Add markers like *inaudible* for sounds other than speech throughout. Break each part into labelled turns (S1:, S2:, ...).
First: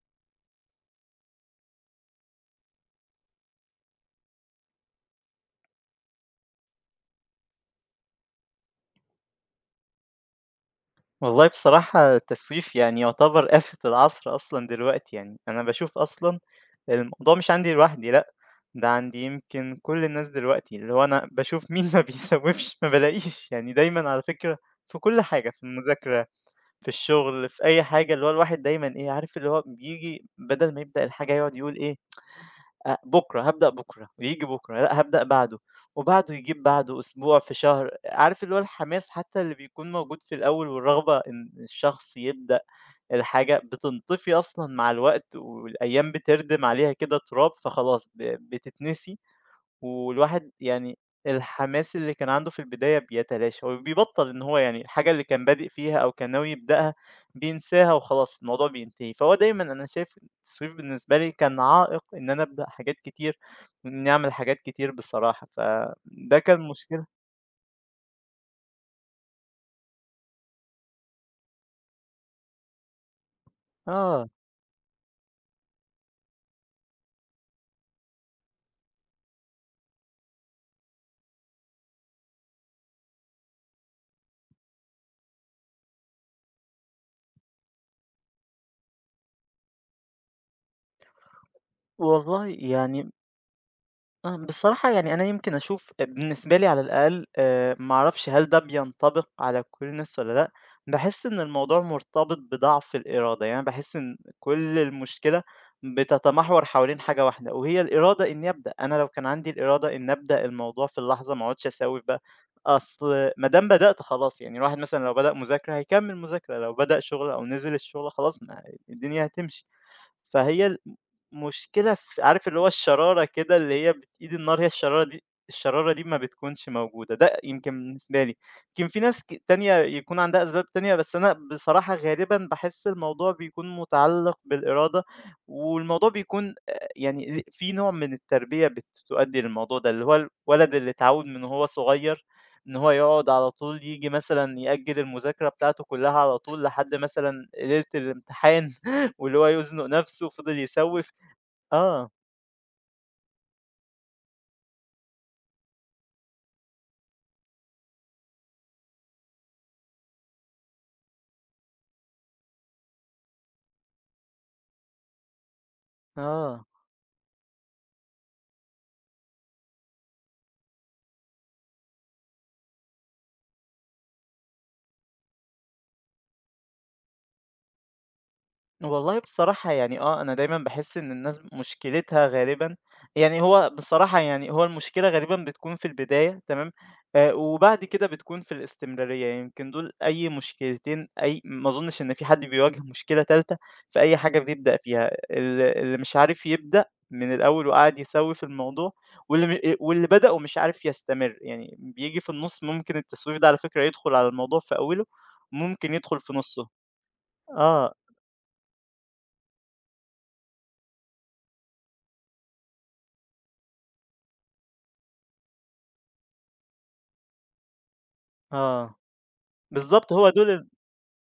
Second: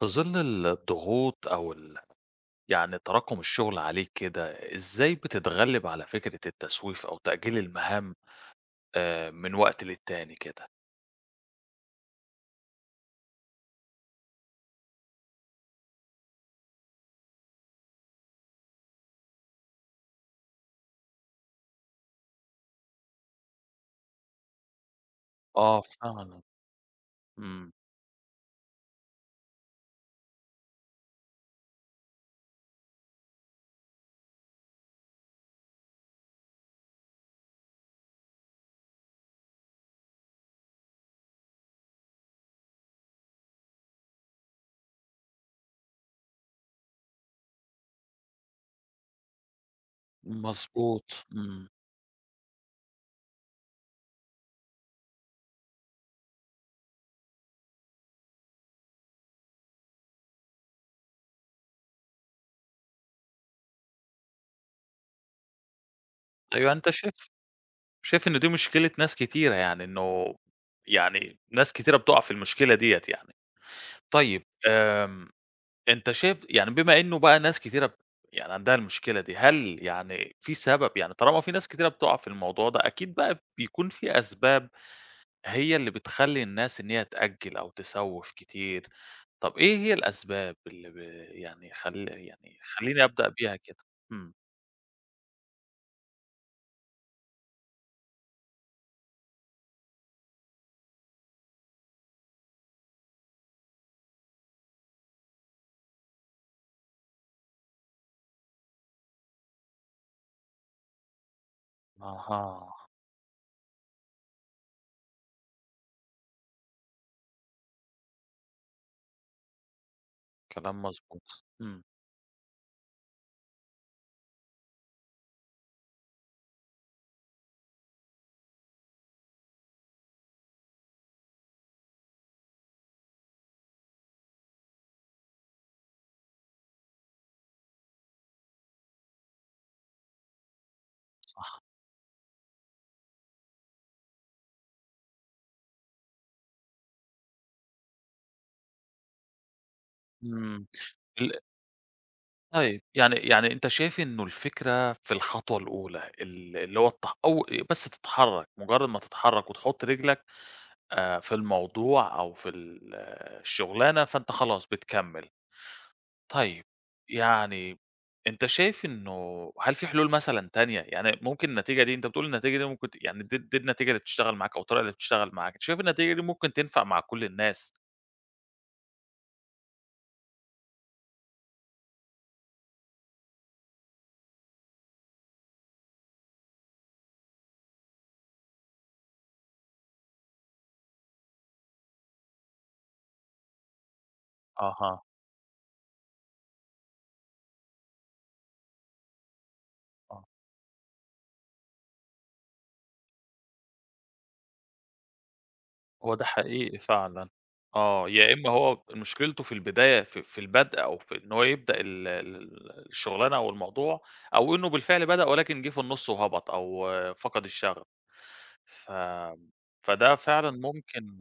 S1: في ظل الضغوط أو يعني تراكم الشغل عليك كده، إزاي بتتغلب على فكرة التسويف أو تأجيل المهام من وقت للتاني كده؟
S2: والله بصراحة التسويف يعتبر *laughs* آفة العصر أصلًا دلوقتي، يعني أنا باشوف أصلًا الموضوع مش عندي لوحدي لأ، ده عند يمكن كل الناس دلوقتي، اللي هو أنا باشوف مين ما *laughs* بيسوّفش ما بالاقيش، يعني دايمًا على فكرة في كل حاجة، في
S1: آه
S2: المذاكرة،
S1: فعلًا.
S2: في الشغل، في
S1: إمم.
S2: أي حاجة، اللي هو الواحد دايمًا إيه، عارف اللي هو بييجي بدل ما يبدأ الحاجة يقعد يقول إيه بُكرة، هابدأ بُكرة، وييجي بُكرة، لأ هابدأ بعده، وبعده يجيب بعده، أسبوع، في شهر. عارف اللي هو الحماس حتى اللي بيكون موجود في الأول والرغبة إن الشخص يبدأ الحاجة بتنطفي أصلًا مع الوقت والأيام بتردم عليها كده تراب، فخلاص بتتنسي. والواحد يعني
S1: مضبوط. إمم.
S2: الحماس اللي كان عنده في البداية بيتلاشى، وبيبطّل إن هو يعني الحاجة اللي كان بادئ فيها أو كان ناوي يبدأها بينساها وخلاص الموضوع بينتهي، فهو دايمًا أنا شايف التسويف بالنسبة لي كان عائق إن أنا أبدأ حاجات كتير، وإني أعمل حاجات كتير بصراحة، فده كان
S1: أيوه، أنت
S2: مشكلة.
S1: شايف إن دي مشكلة ناس كتيرة، يعني إنه يعني ناس كتيرة بتقع في المشكلة ديّة يعني.
S2: آه،
S1: طيب، أنت شايف، يعني بما إنه بقى ناس كتيرة يعني عندها المشكلة دي، هل يعني في سبب؟ يعني طالما في ناس كتيرة بتقع في الموضوع ده، أكيد بقى بيكون في أسباب هي اللي بتخلّي الناس إن هي تأجّل أو تسوّف كتير. طب إيه هي الأسباب اللي يعني
S2: والله
S1: يعني خلّيني
S2: يعني
S1: أبدأ بيها كده؟ إمم.
S2: بصراحة يعني أنا يمكن أشوف بالنسبة لي على الأقل آه، معرفش هل ده بينطبق على كل الناس ولا لأ. بحس إن الموضوع مرتبط بضعف الإرادة، يعني بحس إن كل المشكلة بتتمحور حوالين حاجة واحدة وهي الإرادة إني أبدأ. أنا لو كان عندي الإرادة إن أبدأ الموضوع في اللحظة ما أقعدش أسوف بقى.
S1: أها.
S2: أصل ما دام بدأت خلاص يعني الواحد مثلا لو بدأ مذاكرة هيكمل مذاكرة، لو بدأ شغل أو نزل الشغل خلاص، ما الدنيا هتمشي. فهي ال
S1: كلام مضبوط. إمم.
S2: مشكلة في عارف اللي هو الشرارة كده اللي هي بت إيد النار، هي الشرارة دي، الشرارة دي ما بتكونش موجودة، ده يمكن بالنسبة لي. يمكن في ناس تانية يكون عندها أسباب تانية، بس أنا بصراحة غالبًا باحس الموضوع بيكون متعلق بالإرادة، والموضوع بيكون يعني في نوع من التربية بتؤدي للموضوع ده، اللي هو الولد اللي اتعوّد من
S1: صح.
S2: وهو صغير إن هو يقعد على طول ييجي مثلًا يأجّل المذاكرة بتاعته كلها على طول لحد مثلًا ليلة الامتحان، واللي هو يزنق نفسه وفضل
S1: إمم.
S2: يسوّف.
S1: ال
S2: آه،
S1: طيب، يعني أنت شايف إنه الفكرة في الخطوة الأولى، اللي هو أو بس تتحرّك، مجرّد ما تتحرّك وتحُط رجلك في الموضوع أو في ال آه، الشغلانة، فأنت خلاص بتكمّل. طيب،
S2: آه،
S1: يعني أنت شايف إنه هل في حلول مثلًا تانية؟ يعني ممكن النتيجة دي، أنت بتقول النتيجة دي ممكن يعني دي النتيجة اللي بتشتغل معاك أو الطريقة اللي بتشتغل معاك، شايف النتيجة دي ممكن تنفع مع كل الناس؟
S2: والله بصراحة يعني آه، أنا دايمًا باحس إن الناس مشكلتها غالبًا يعني. هو بصراحة يعني هو المشكلة غالبًا بتكون في البداية تمام، وبعد كده بتكون في الاستمرارية، يعني يمكن دول أي مشكلتين. أي ما أظنش إن في حد بيواجه مشكلة تالتة في أي حاجة بيبدأ
S1: أها.
S2: فيها، اللي مش عارف يبدأ من الأول وقاعد يسوّي في الموضوع، واللي
S1: آه.
S2: بدأ ومش عارف يستمر، يعني بييجي في النُص. ممكن التسويف ده على فكرة يدخل على الموضوع في أوله، ممكن
S1: هو
S2: يدخل
S1: ده
S2: في نُصّه.
S1: حقيقي فعلًا.
S2: آه،
S1: آه، يا إمّا هو مشكلته في البداية، في البدء أو في إن هو يبدأ ال الشغلانة أو الموضوع، أو إنه بالفعل بدأ ولكن جِه في النُص وهبط أو فقد الشغف. ف
S2: آه، بالضبط،
S1: فده
S2: هو دول
S1: فعلًا
S2: ال.
S1: ممكن،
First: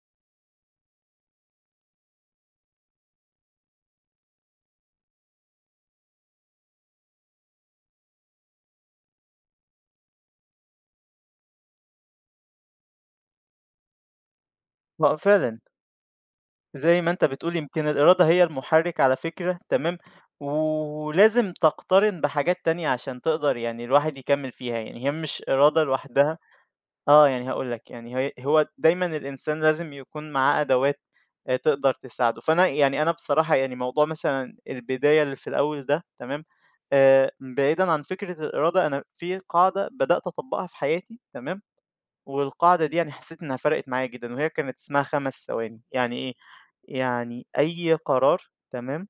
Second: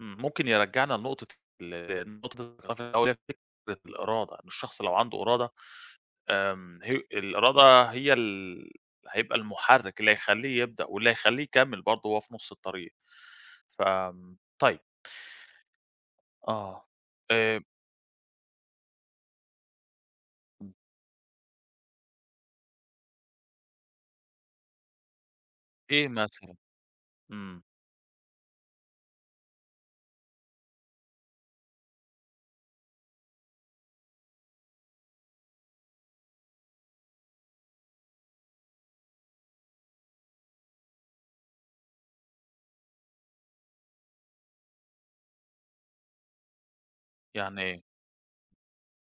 S1: إمم، ممكن يرجّعنا لنقطة، نقطة الخلاف الاوليه، فكرة الإرادة، إن الشخص لو عنده إرادة، آمم، هي الإرادة، هي هيبقى المُحرِّك اللي هيخلّيه يبدأ واللي هيخلّيه يكمّل برضه وهو في نُص الطريق. طيب.
S2: آه فعلًا،
S1: آه.
S2: زي ما أنت بتقول
S1: آآ،
S2: يمكن الإرادة هي المحرِّك على فكرة تمام، ولازم تقترن بحاجات تانية عشان تقدر يعني الواحد يكمّل فيها، يعني هي مش إرادة
S1: إيه
S2: لوحدها.
S1: مثلًا؟
S2: آه، يعني
S1: إمم.
S2: هاقول لك، يعني هي هو دايمًا الإنسان لازم يكون معاه أدوات تقدر تساعده. فأنا يعني أنا بصراحة يعني موضوع مثلًا البداية اللي في الأول ده تمام، بعيدًا عن فكرة الإرادة، أنا في قاعدة بدأت أطبّقها في حياتي تمام. والقاعدة دي يعني حسيت إنها فرقت معايا جدًا، وهي كانت اسمها 5 ثواني. يعني إيه، يعني
S1: يعني إيه؟
S2: أي قرار تمام،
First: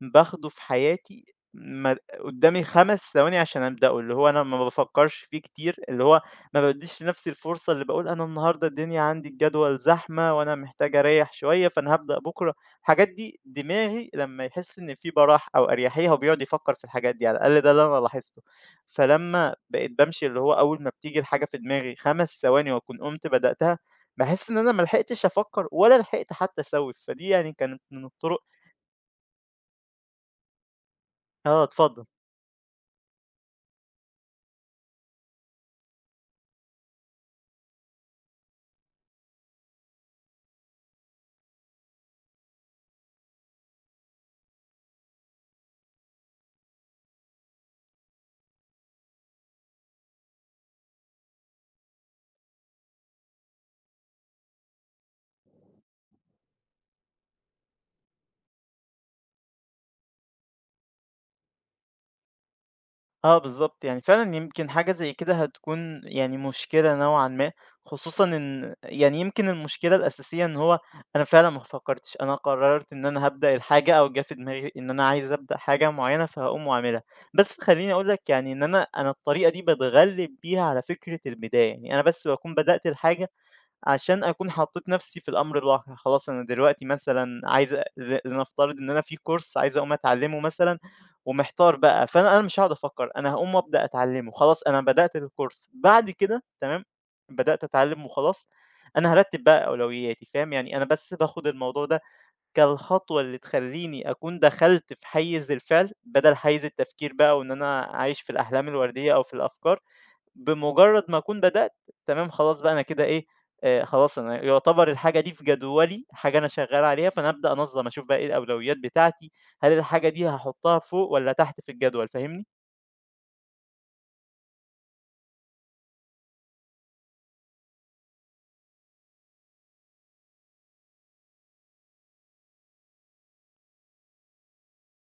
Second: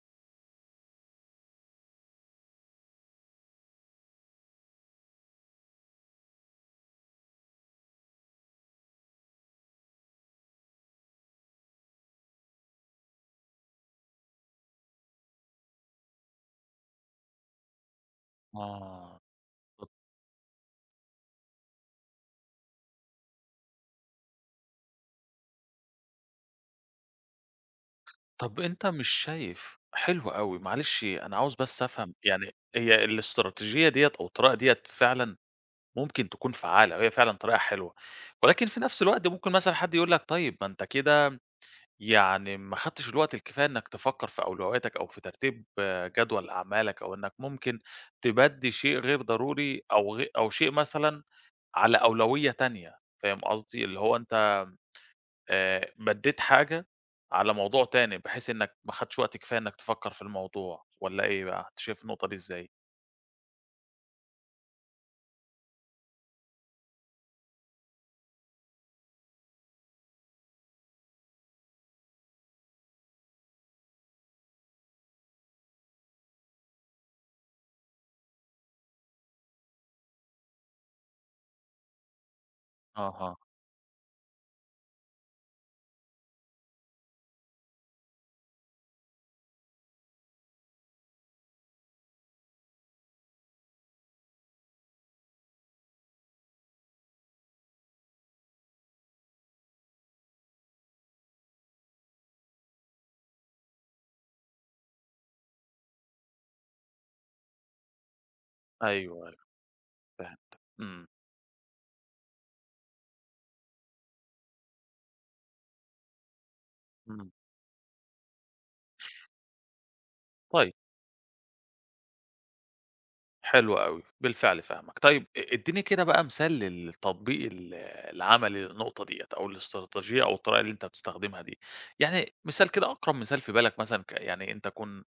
S2: باخده في حياتي ما قدامي 5 ثواني عشان أبدأه، اللي هو أنا ما بافكّرش فيه كتير، اللي هو ما بادّيش لنفسي الفرصة اللي باقول أنا النهارده الدنيا عندي الجدول زحمة وأنا محتاج أريّح شوية، فأنا هابدأ بُكرة. الحاجات دي دماغي لمّا يحس إن في براح أو أريحية هو بيقعد يفكّر في الحاجات دي، على الأقل ده اللي أنا لاحظته.
S1: آه.
S2: فلمّا
S1: ط
S2: بقيت بامشي اللي هو أول ما بتيجي الحاجة في دماغي 5 ثواني وأكون قُمت بدأتها، باحس إن أنا ما لحقتش أفكّر ولا لحقت حتى أسوّف، فدي يعني كانت من الطرق.
S1: طب أنت مش شايف، حلو أوي، معلش أنا عاوز
S2: آه،
S1: بس
S2: اتفضل.
S1: أفهم، يعني هي الاستراتيجية ديّة أو الطريقة ديّة فعلًا ممكن تكون فعّالة، وهي فعلًا طريقة حلوة، ولكن في نفس الوقت ممكن مثلًا حد يقول لك طيب ما أنت كده يعني ما خدتش الوقت الكفاية إنك تفكّر في أولوياتك أو في ترتيب جدول أعمالك، أو إنك ممكن تبدّي شيء غير ضروري أو أو شيء مثلًا على أولوية تانية، فاهم قصدي؟ اللي هو أنت مدّيت حاجة على موضوع تاني، بحيث إنك ما خدتش وقت كفاية إنك تفكّر في الموضوع والّا إيه بقى؟ أنت شايف النقطة دي إزاي؟
S2: آه بالضبط، يعني فعلًا يمكن حاجة زي كده هتكون يعني مشكلة نوعًا ما، خصوصًا إن يعني يمكن المشكلة الأساسية إن هو أنا فعلًا ما فكّرتش، أنا قررت إن أنا هابدأ الحاجة أو جه في دماغي إن أنا عايز أبدأ حاجة معيّنة فهاقوم وأعملها. بس خلّيني أقول لك يعني إن أنا الطريقة دي باتغلِّب بيها على فكرة البداية، يعني أنا بس باكون بدأت الحاجة
S1: أها.
S2: عشان أكون حطيت نفسي في الأمر الواقع. خلاص أنا دلوقتي مثلًا عايز أ ل لنفترض إن أنا في كورس عايز أقوم أتعلمه مثلًا ومحتار بقى، فأنا مش هاقعد أفكر، أنا هاقوم أبدأ أتعلمه، خلاص أنا بدأت الكورس، بعد كده تمام، بدأت أتعلم وخلاص، أنا هارتب بقى أولوياتي، فاهم؟ يعني أنا بس باخد الموضوع ده كالخطوة اللي تخلّيني أكون دخلت في حيّز الفعل بدل حيّز التفكير بقى، وإن أنا عايش في الأحلام الوردية أو
S1: أيوه،
S2: في
S1: أيوه،
S2: الأفكار.
S1: فهمتك.
S2: بمجرد
S1: إمم.
S2: ما أكون بدأت تمام، خلاص بقى أنا كده إيه، خلاص أنا يعتبر الحاجة دي في جدولي، حاجة أنا شغّال عليها،
S1: إمم.
S2: فأنا أبدأ أنظّم أشوف بقى إيه الأولويات بتاعتي، هل الحاجة دي
S1: طيب،
S2: هاحطّها فوق والّا تحت في الجدول، فاهمني؟
S1: حلو أوي، بالفعل فاهمك. طيب، ادّيني كده بقى مثال للتطبيق العملي للنقطة ديّة أو الاستراتيجية أو الطريقة اللي أنت بتستخدمها دي، يعني مثال كده، أقرب مثال في بالك، مثلًا يعني أنت تكون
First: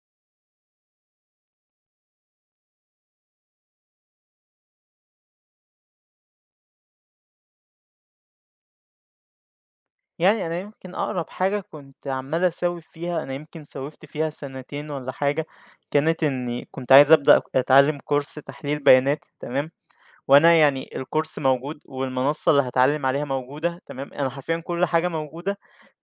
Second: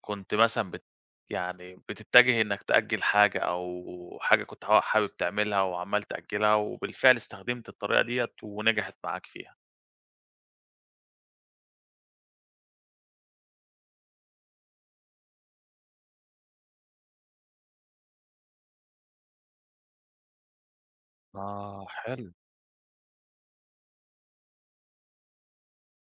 S1: كنت مثلًا يعني بتتجه إنك تأجّل حاجة، أو حاجة كنت حابب تعملها وعمّال تأجّلها، وبالفعل استخدمت الطريقة ديّة ونجحت معاك فيها.
S2: يعني أنا يمكن أقرب حاجة كنت عمّال أسوّف فيها، أنا يمكن سوّفت فيها سنتين والّا حاجة، كانت إني كنت عايز أبدأ أتعلّم كورس تحليل بيانات تمام، وأنا يعني الكورس موجود
S1: آه، حلو.
S2: والمنصّة اللي هاتعلّم عليها موجودة تمام، أنا حرفيًا كل حاجة موجودة.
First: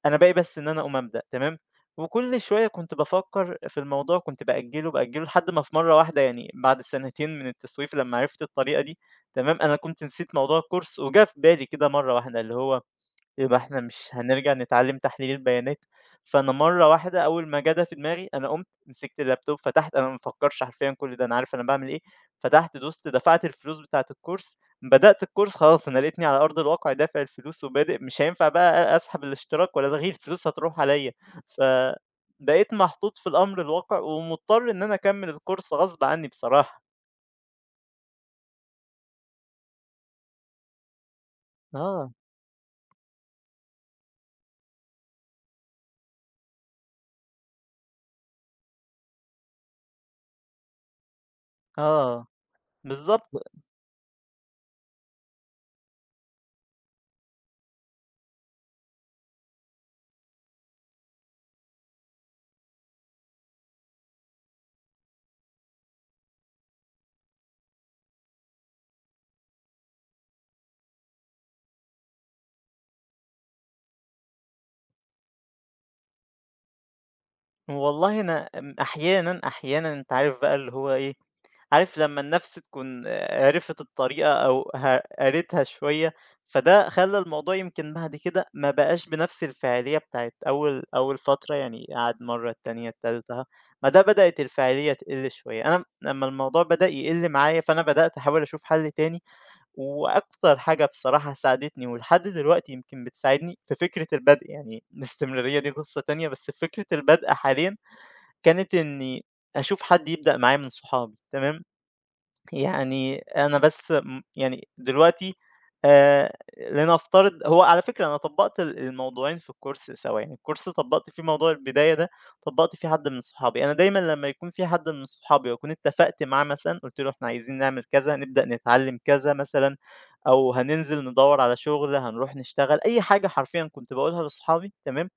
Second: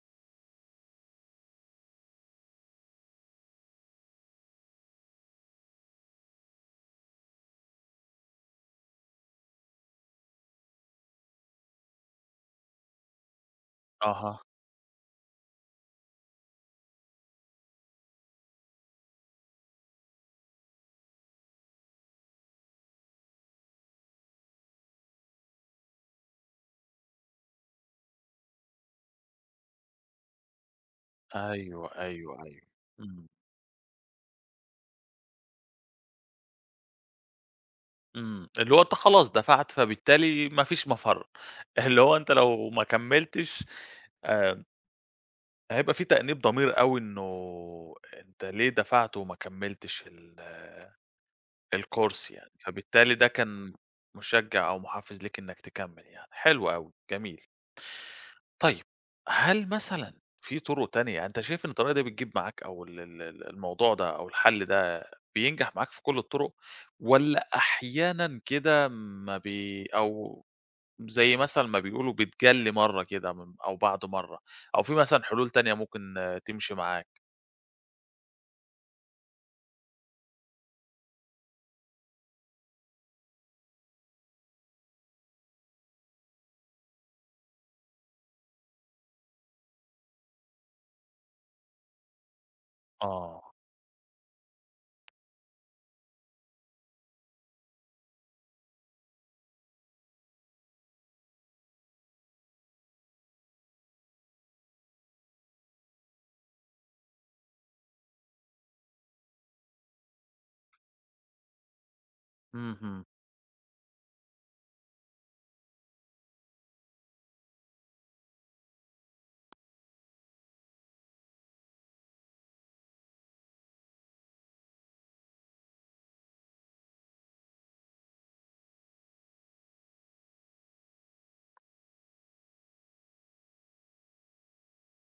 S2: أنا باقي بس إن أنا أقوم أبدأ، تمام، وكل شوية كنت بافكر في الموضوع، كنت بأجله، بأجله لحد ما في مرة واحدة يعني بعد سنتين من التسويف لمّا عرفت الطريقة دي، تمام، أنا كنت نسيت موضوع الcourse وجه في بالي كده مرة واحدة اللي هو يبقى إحنا مش
S1: أها.
S2: هنرجع نتعلم تحليل البيانات. فأنا مرّة واحدة أول ما جه ده في دماغي، أنا قُمت مسكت اللابتوب فتحت، أنا ما بافكّرش حرفيًا كل ده، أنا عارف أنا باعمل إيه، فتحت دوست دفعت الفلوس بتاعة الكورس، بدأت الكورس خلاص أنا لقيتني على أرض الواقع دافع الفلوس وبادئ، مش هينفع بقى أسحب الاشتراك ولا ألغيه، الفلوس هتروح عليَّ،
S1: أيوه، أيوه، أيوه.
S2: فبقيت محطوط
S1: إمم،
S2: في الأمر الواقع ومضطر إن أنا أكمّل الكورس غصب عنّي بصراحة.
S1: إمم. اللي هو أنت خلاص دفعت، فبالتالي ما فيش مَفَر. *laughs* اللي
S2: آه،
S1: هو أنت لو ما كمّلتش، آآ، هيبقى في تأنيب ضمير أوي، إنه أنت ليه دفعت وما كمّلتش ال
S2: آه،
S1: الcourse يعني، فبالتالي
S2: بالضبط،
S1: ده كان مشجّع أو محفّز ليكِ إنِّك تكمّل يعني، حلو أوي، جميل. طيب، هل مثلًا في طُرق تانية؟ يعني أنت شايف إن الطريقة دي بتجيب معاك أو ال الموضوع ده أو الحل ده بينجح معاك في كل الطُرق، والّا أحيانًا كده ما بي أو زي مثلًا ما بيقولوا بتجلّي مرّة كده، أو بعد مرّة، أو في مثلًا حلول تانية ممكن تمشي معاك؟
S2: والله أنا أحيانًا، أحيانًا أنت عارف بقى اللي هو إيه، عارف لمّا النَفْس تكون عرفت الطريقة أو قريتها شوية، فده خلّى الموضوع يمكن بعد كده ما بقاش بنَفْس الفاعلية بتاعة أول فترة، يعني قعد مرّة، التانية، التالتة،
S1: آه.
S2: ما ده بدأت الفاعلية تقِل شوية. أنا لمّا الموضوع بدأ يقِل معايا، فأنا بدأت أحاول أشوف حَل تاني، وأكتر حاجة بصراحة ساعدتني ولحد دلوقتي يمكن بتساعدني في فكرة البدء، يعني الاستمرارية دي قِصّة تانية، بس فكرة البدء حاليًا كانت إنّي أشوف حد يبدأ معايا من صحابي، تمام؟
S1: اهم.
S2: يعني أنا بس يعني دلوقتي آآ لنفترض هو على فكرة أنا طبّقت الموضوعين في الcourse سوا، يعني الcourse طبّقت فيه موضوع البداية ده، طبّقت فيه حد من صحابي. أنا دايمًا لمّا يكون في حد من صحابي وأكون اتفقت معاه مثلًا، قُلت له إحنا عايزين نعمل كذا، هنبدأ نتعلّم كذا مثلًا، أو هننزل ندوّر على شغل، هنروح نشتغل، أي حاجة حرفيًا كنت باقولها لصحابي تمام،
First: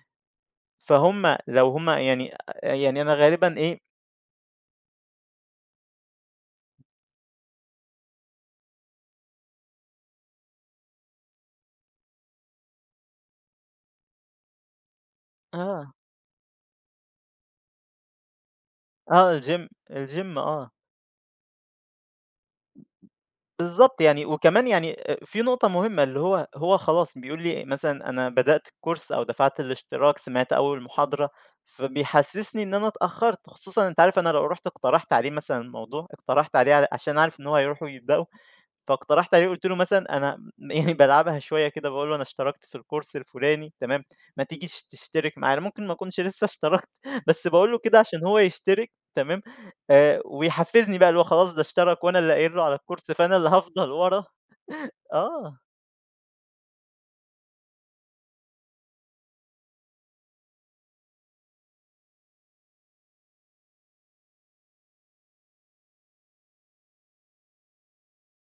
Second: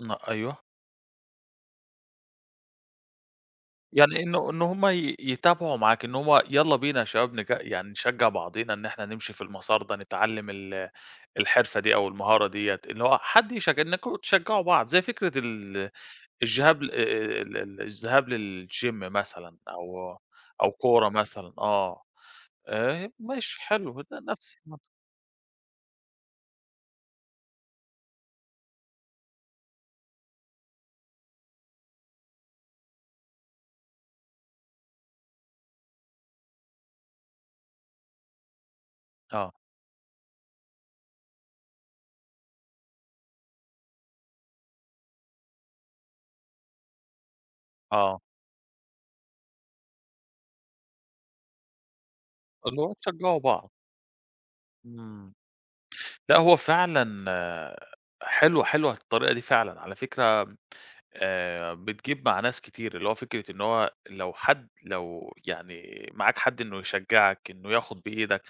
S1: أيوه.
S2: فهُم لو هُم يعني يعني أنا غالبًا إيه.
S1: يعني إنه إن هم يتابعوا معاك، إن هم يالّا بينا يا شباب، يعني نشجّع بعضينا إن إحنا نمشي في المسار ده، نتعلّم ال الحرفة دي أو المهارة ديّة، اللي هو حد إنّكم تشجّعوا بعض، زي فكرة ال
S2: آه،
S1: الجهاب ال ال الذهاب للgym
S2: آه
S1: مثلًا
S2: الgym،
S1: أو
S2: آه.
S1: أو كورة مثلًا، ماشي،
S2: بالضبط
S1: حلو، ده
S2: يعني،
S1: نفس
S2: وكمان
S1: المنطق.
S2: يعني في نقطة مهمة، اللي هو هو خلاص بيقول لي مثلًا أنا بدأت الcourse أو دفعت الاشتراك، سمعت أول محاضرة، فبيحسسني إن أنا اتأخرت، خصوصًا أنت عارف أنا لو رُحت اقترحت عليه مثلًا الموضوع، اقترحت عليه عشان عارف إن هو هيروح ويبدأه، فاقترحت عليه
S1: آه.
S2: قُلت له مثلًا أنا *laughs* يعني بالعبها شوية كده باقول له: "أنا اشتركت في الcourse الفلاني تمام، ما تيجي تشترك معانا." ممكن ما أكونش لسه اشتركت *laughs* بس باقول له كده
S1: آه.
S2: عشان هو يشترك تمام، ويحفزني بقى اللي هو خلاص ده اشترك وأنا اللي قايل له على
S1: اللي هو
S2: الcourse، فأنا
S1: تشجّعوا
S2: اللي
S1: بعض.
S2: هافضل ورا.
S1: إمم.
S2: آه،
S1: لأ، هو فعلًا، حلوة، حلوة الطريقة دي فعلًا على فكرة، بتجيب مع ناس كتير، اللي هو فكرة إن هو لو حد، لو يعني معاك حد إنه يشجّعك، إنه ياخد بإيدك،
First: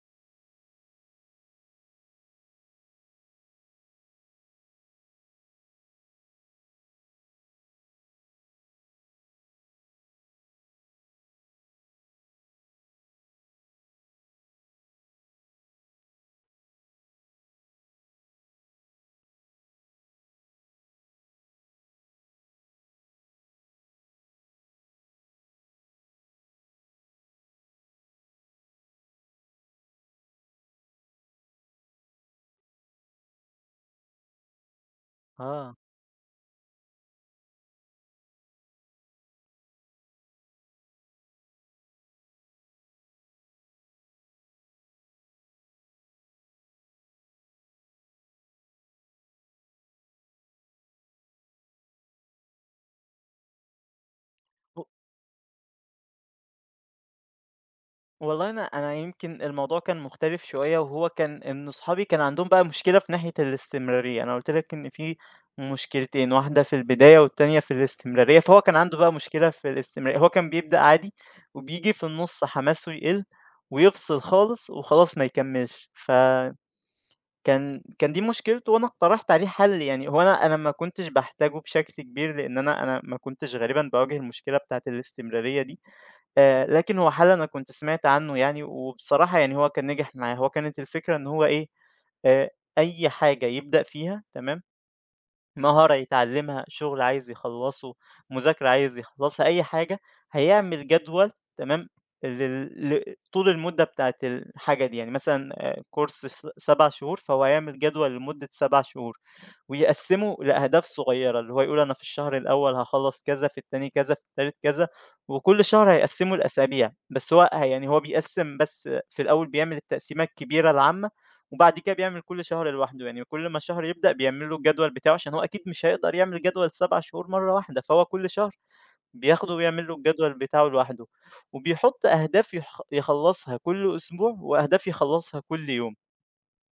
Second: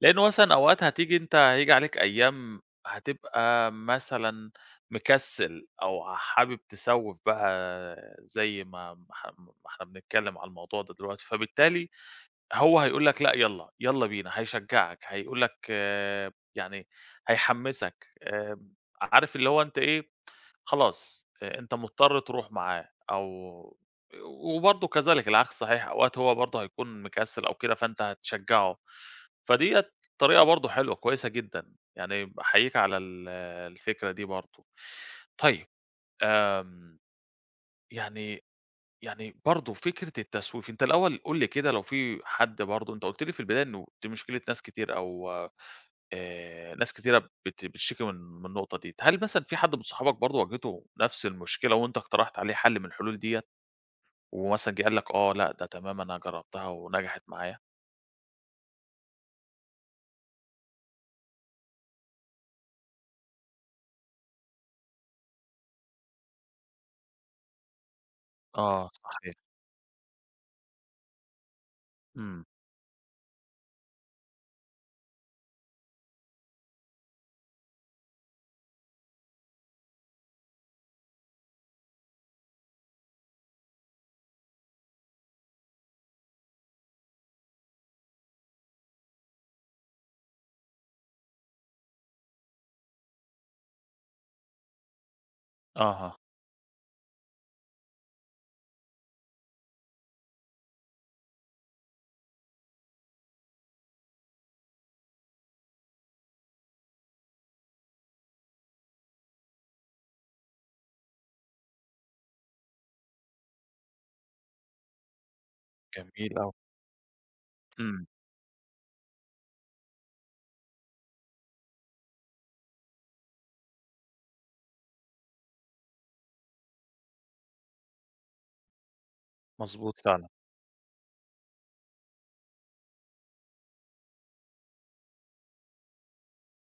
S1: لإنه مثلًا أوقات هتيجي، أنت هييجي عليك أيام هتبقى مثلًا مكسّل أو حابب تسوّف بقى، زي ما إحنا بنتكلّم على الموضوع ده دلوقتي، فبالتالي هو هيقول لك لأ يالّا، يالّا بينا، هيشجّعك، هيقول لك آه، يعني هيحمّسك، عارف، اللي هو أنت إيه، خلاص، أنت مضطر تروح معاه أو، وبرضه كذلك العكس صحيح، أوقات هو برضه هيكون مكسل أو كده فأنت هتشجّعه، فديّة طريقة برضه حلوة كويسة جدًا، يعني باحييك على الفكرة دي برضه. طيب،
S2: آه.
S1: آمم، يعني يعني برضه فكرة التسويف، أنت الأول قُل لي كده لو في حد، برضه أنت قُلت لي في البداية إنه دي مشكلة ناس كتير أو ناس كتيرة بتشتكي من النقطة ديّة، هل مثلًا في حد من صحابك برضه واجهته نفس المشكلة وأنت اقترحت عليه حل من الحلول ديّة، ومثلًا جه قال لك آه لأ ده تمام أنا جربتها ونجحت معايا؟
S2: والله أنا يمكن الموضوع كان مختلف شوية وهو كان إن صحابي كان عندهم بقى مشكلة في ناحية الاستمرارية، أنا قُلت لك إن في مشكلتين، واحدة في البداية والتانية في الاستمرارية، فهو كان
S1: آه،
S2: عنده بقى
S1: صحيح.
S2: مشكلة في الاستمرارية، هو كان بيبدأ عادي وبييجي في
S1: إمم.
S2: النُص حماسه يقِل ويفصل خالص وخلاص ما يكمّلش، كان دي مشكلته وأنا اقترحت عليه حَل، يعني هو أنا ما كنتش باحتاجه بشكل كبير لإن أنا ما كنتش غالبًا باواجه المشكلة بتاعة الاستمرارية دي. لكن هو حَل أنا كنت سمعت عنّه يعني، وبصراحة يعني هو كان نجح معايا، هو كانت الفكرة إن هو إيه، آآ أي حاجة يبدأ فيها تمام، مهارة
S1: أها.
S2: يتعلّمها، شُغل عايز يخلّصه، مذاكرة عايز يخلّصها، أي حاجة، هيعمل جدول تمام، لل ل طول المدة بتاعة الحاجة دي، يعني مثلًا كورس 7 شهور، فهو هيعمل جدول لمدة 7 شهور. ويقسّموا لأهداف صغيّرة، اللي هو يقول أنا في الشهر الأول هاخلّص كذا، في التاني كذا، في التالت كذا، وكل شهر
S1: جميل
S2: هيقسّمه
S1: أوي.
S2: لأسابيع، بس هو يعني هو
S1: إمم.
S2: بيقسّم بس في الأول بيعمل التقسيمة الكبيرة العامة، وبعد كده بيعمل كل شهر لوحده، يعني كل ما الشهر يبدأ بيعمل له الجدول بتاعه، عشان هو أكيد مش هيقدر يعمل جدول ال7 شهور مرّة واحدة، فهو كل شهر بياخده ويعمل له
S1: مضبوط فعلًا.
S2: الجدول بتاعه لوحده، وبيحط أهداف يخلّصها كل أسبوع، وأهداف يخلّصها كل يوم،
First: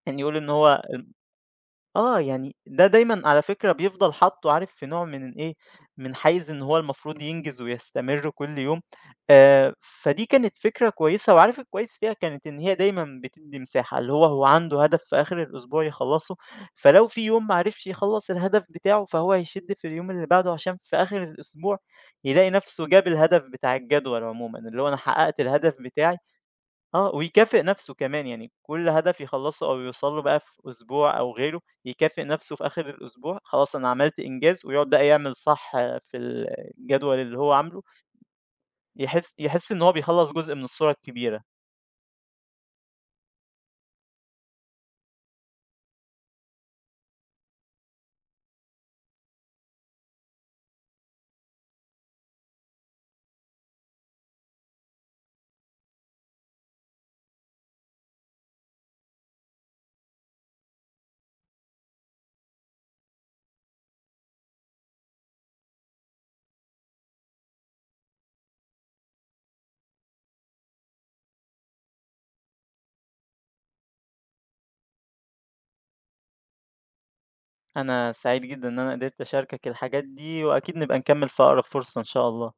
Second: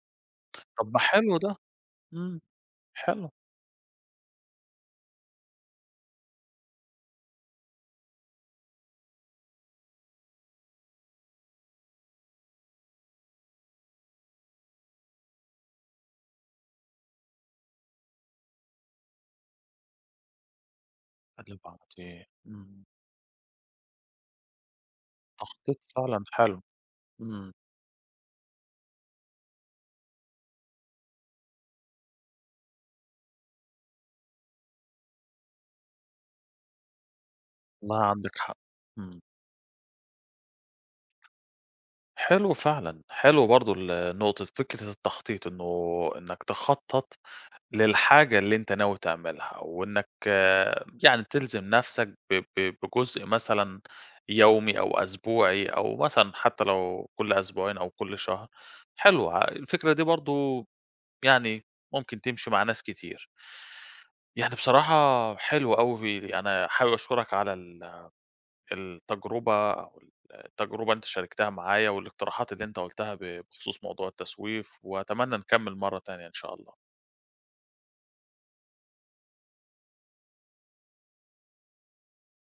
S2: يعني يقول إن هو
S1: طب ما حلو ده.
S2: آه،
S1: إمم.
S2: يعني ده دايمًا
S1: حلو.
S2: على فكرة بيفضل حاطّه، عارف في نوع من إيه، من حيز إن هو المفروض ينجز ويستمر كل يوم. فدي كانت فكرة كويسة، وعارف الكويس فيها كانت إن هي دايمًا بتدّي مساحة، اللي هو هو عنده هدف في آخر الأسبوع يخلّصه، فلو في يوم ما عرفش يخلّص الهدف بتاعه فهو هيشِد في اليوم اللي بعده عشان في آخر
S1: اللي
S2: الأسبوع
S1: بعديه.
S2: يلاقي
S1: إمم.
S2: نفسه جاب الهدف بتاع الجدول عمومًا، اللي هو أنا حققت الهدف
S1: تخطيط
S2: بتاعي.
S1: فعلًا حلو.
S2: آه،
S1: إمم.
S2: ويكافئ نَفْسه كمان، يعني كل هدف يخلّصه أو يوصل له بقى في أسبوع أو غيره، يكافئ نَفْسه في آخر الأسبوع، خلاص أنا عملت إنجاز، ويقعد بقى يعمل صح في الجدول اللي هو عامله،
S1: والله عندك حق. إمم.
S2: يحس إن هو بيخلّص جزء من الصورة الكبيرة.
S1: حلو فعلًا. حلو برضه نقطة فكرة التخطيط، إنه إنك تخطط للحاجة اللي أنت ناوي تعملها، وإنك يعني تلزم نفْسك ب ب بجزء مثلًا يومي أو أسبوعي، أو مثلًا حتى لو كل أسبوعين أو كل شهر، حلو ع الفكرة دي برضه، يعني ممكن تمشي مع ناس كتير. يعني بصراحة حلو أوي، أنا حابب أشكرك على التجربة أو التجربة اللي أنت شاركتها معايا، والاقتراحات اللي أنت قُلتها بخصوص موضوع التسويف، وأتمنى نكمّل مرّة تانية إن شاء الله.
S2: أنا سعيد جدًا إن أنا قدرت أشاركك الحاجات دي، وأكيد نبقى نكمّل في أقرب فرصة إن شاء الله.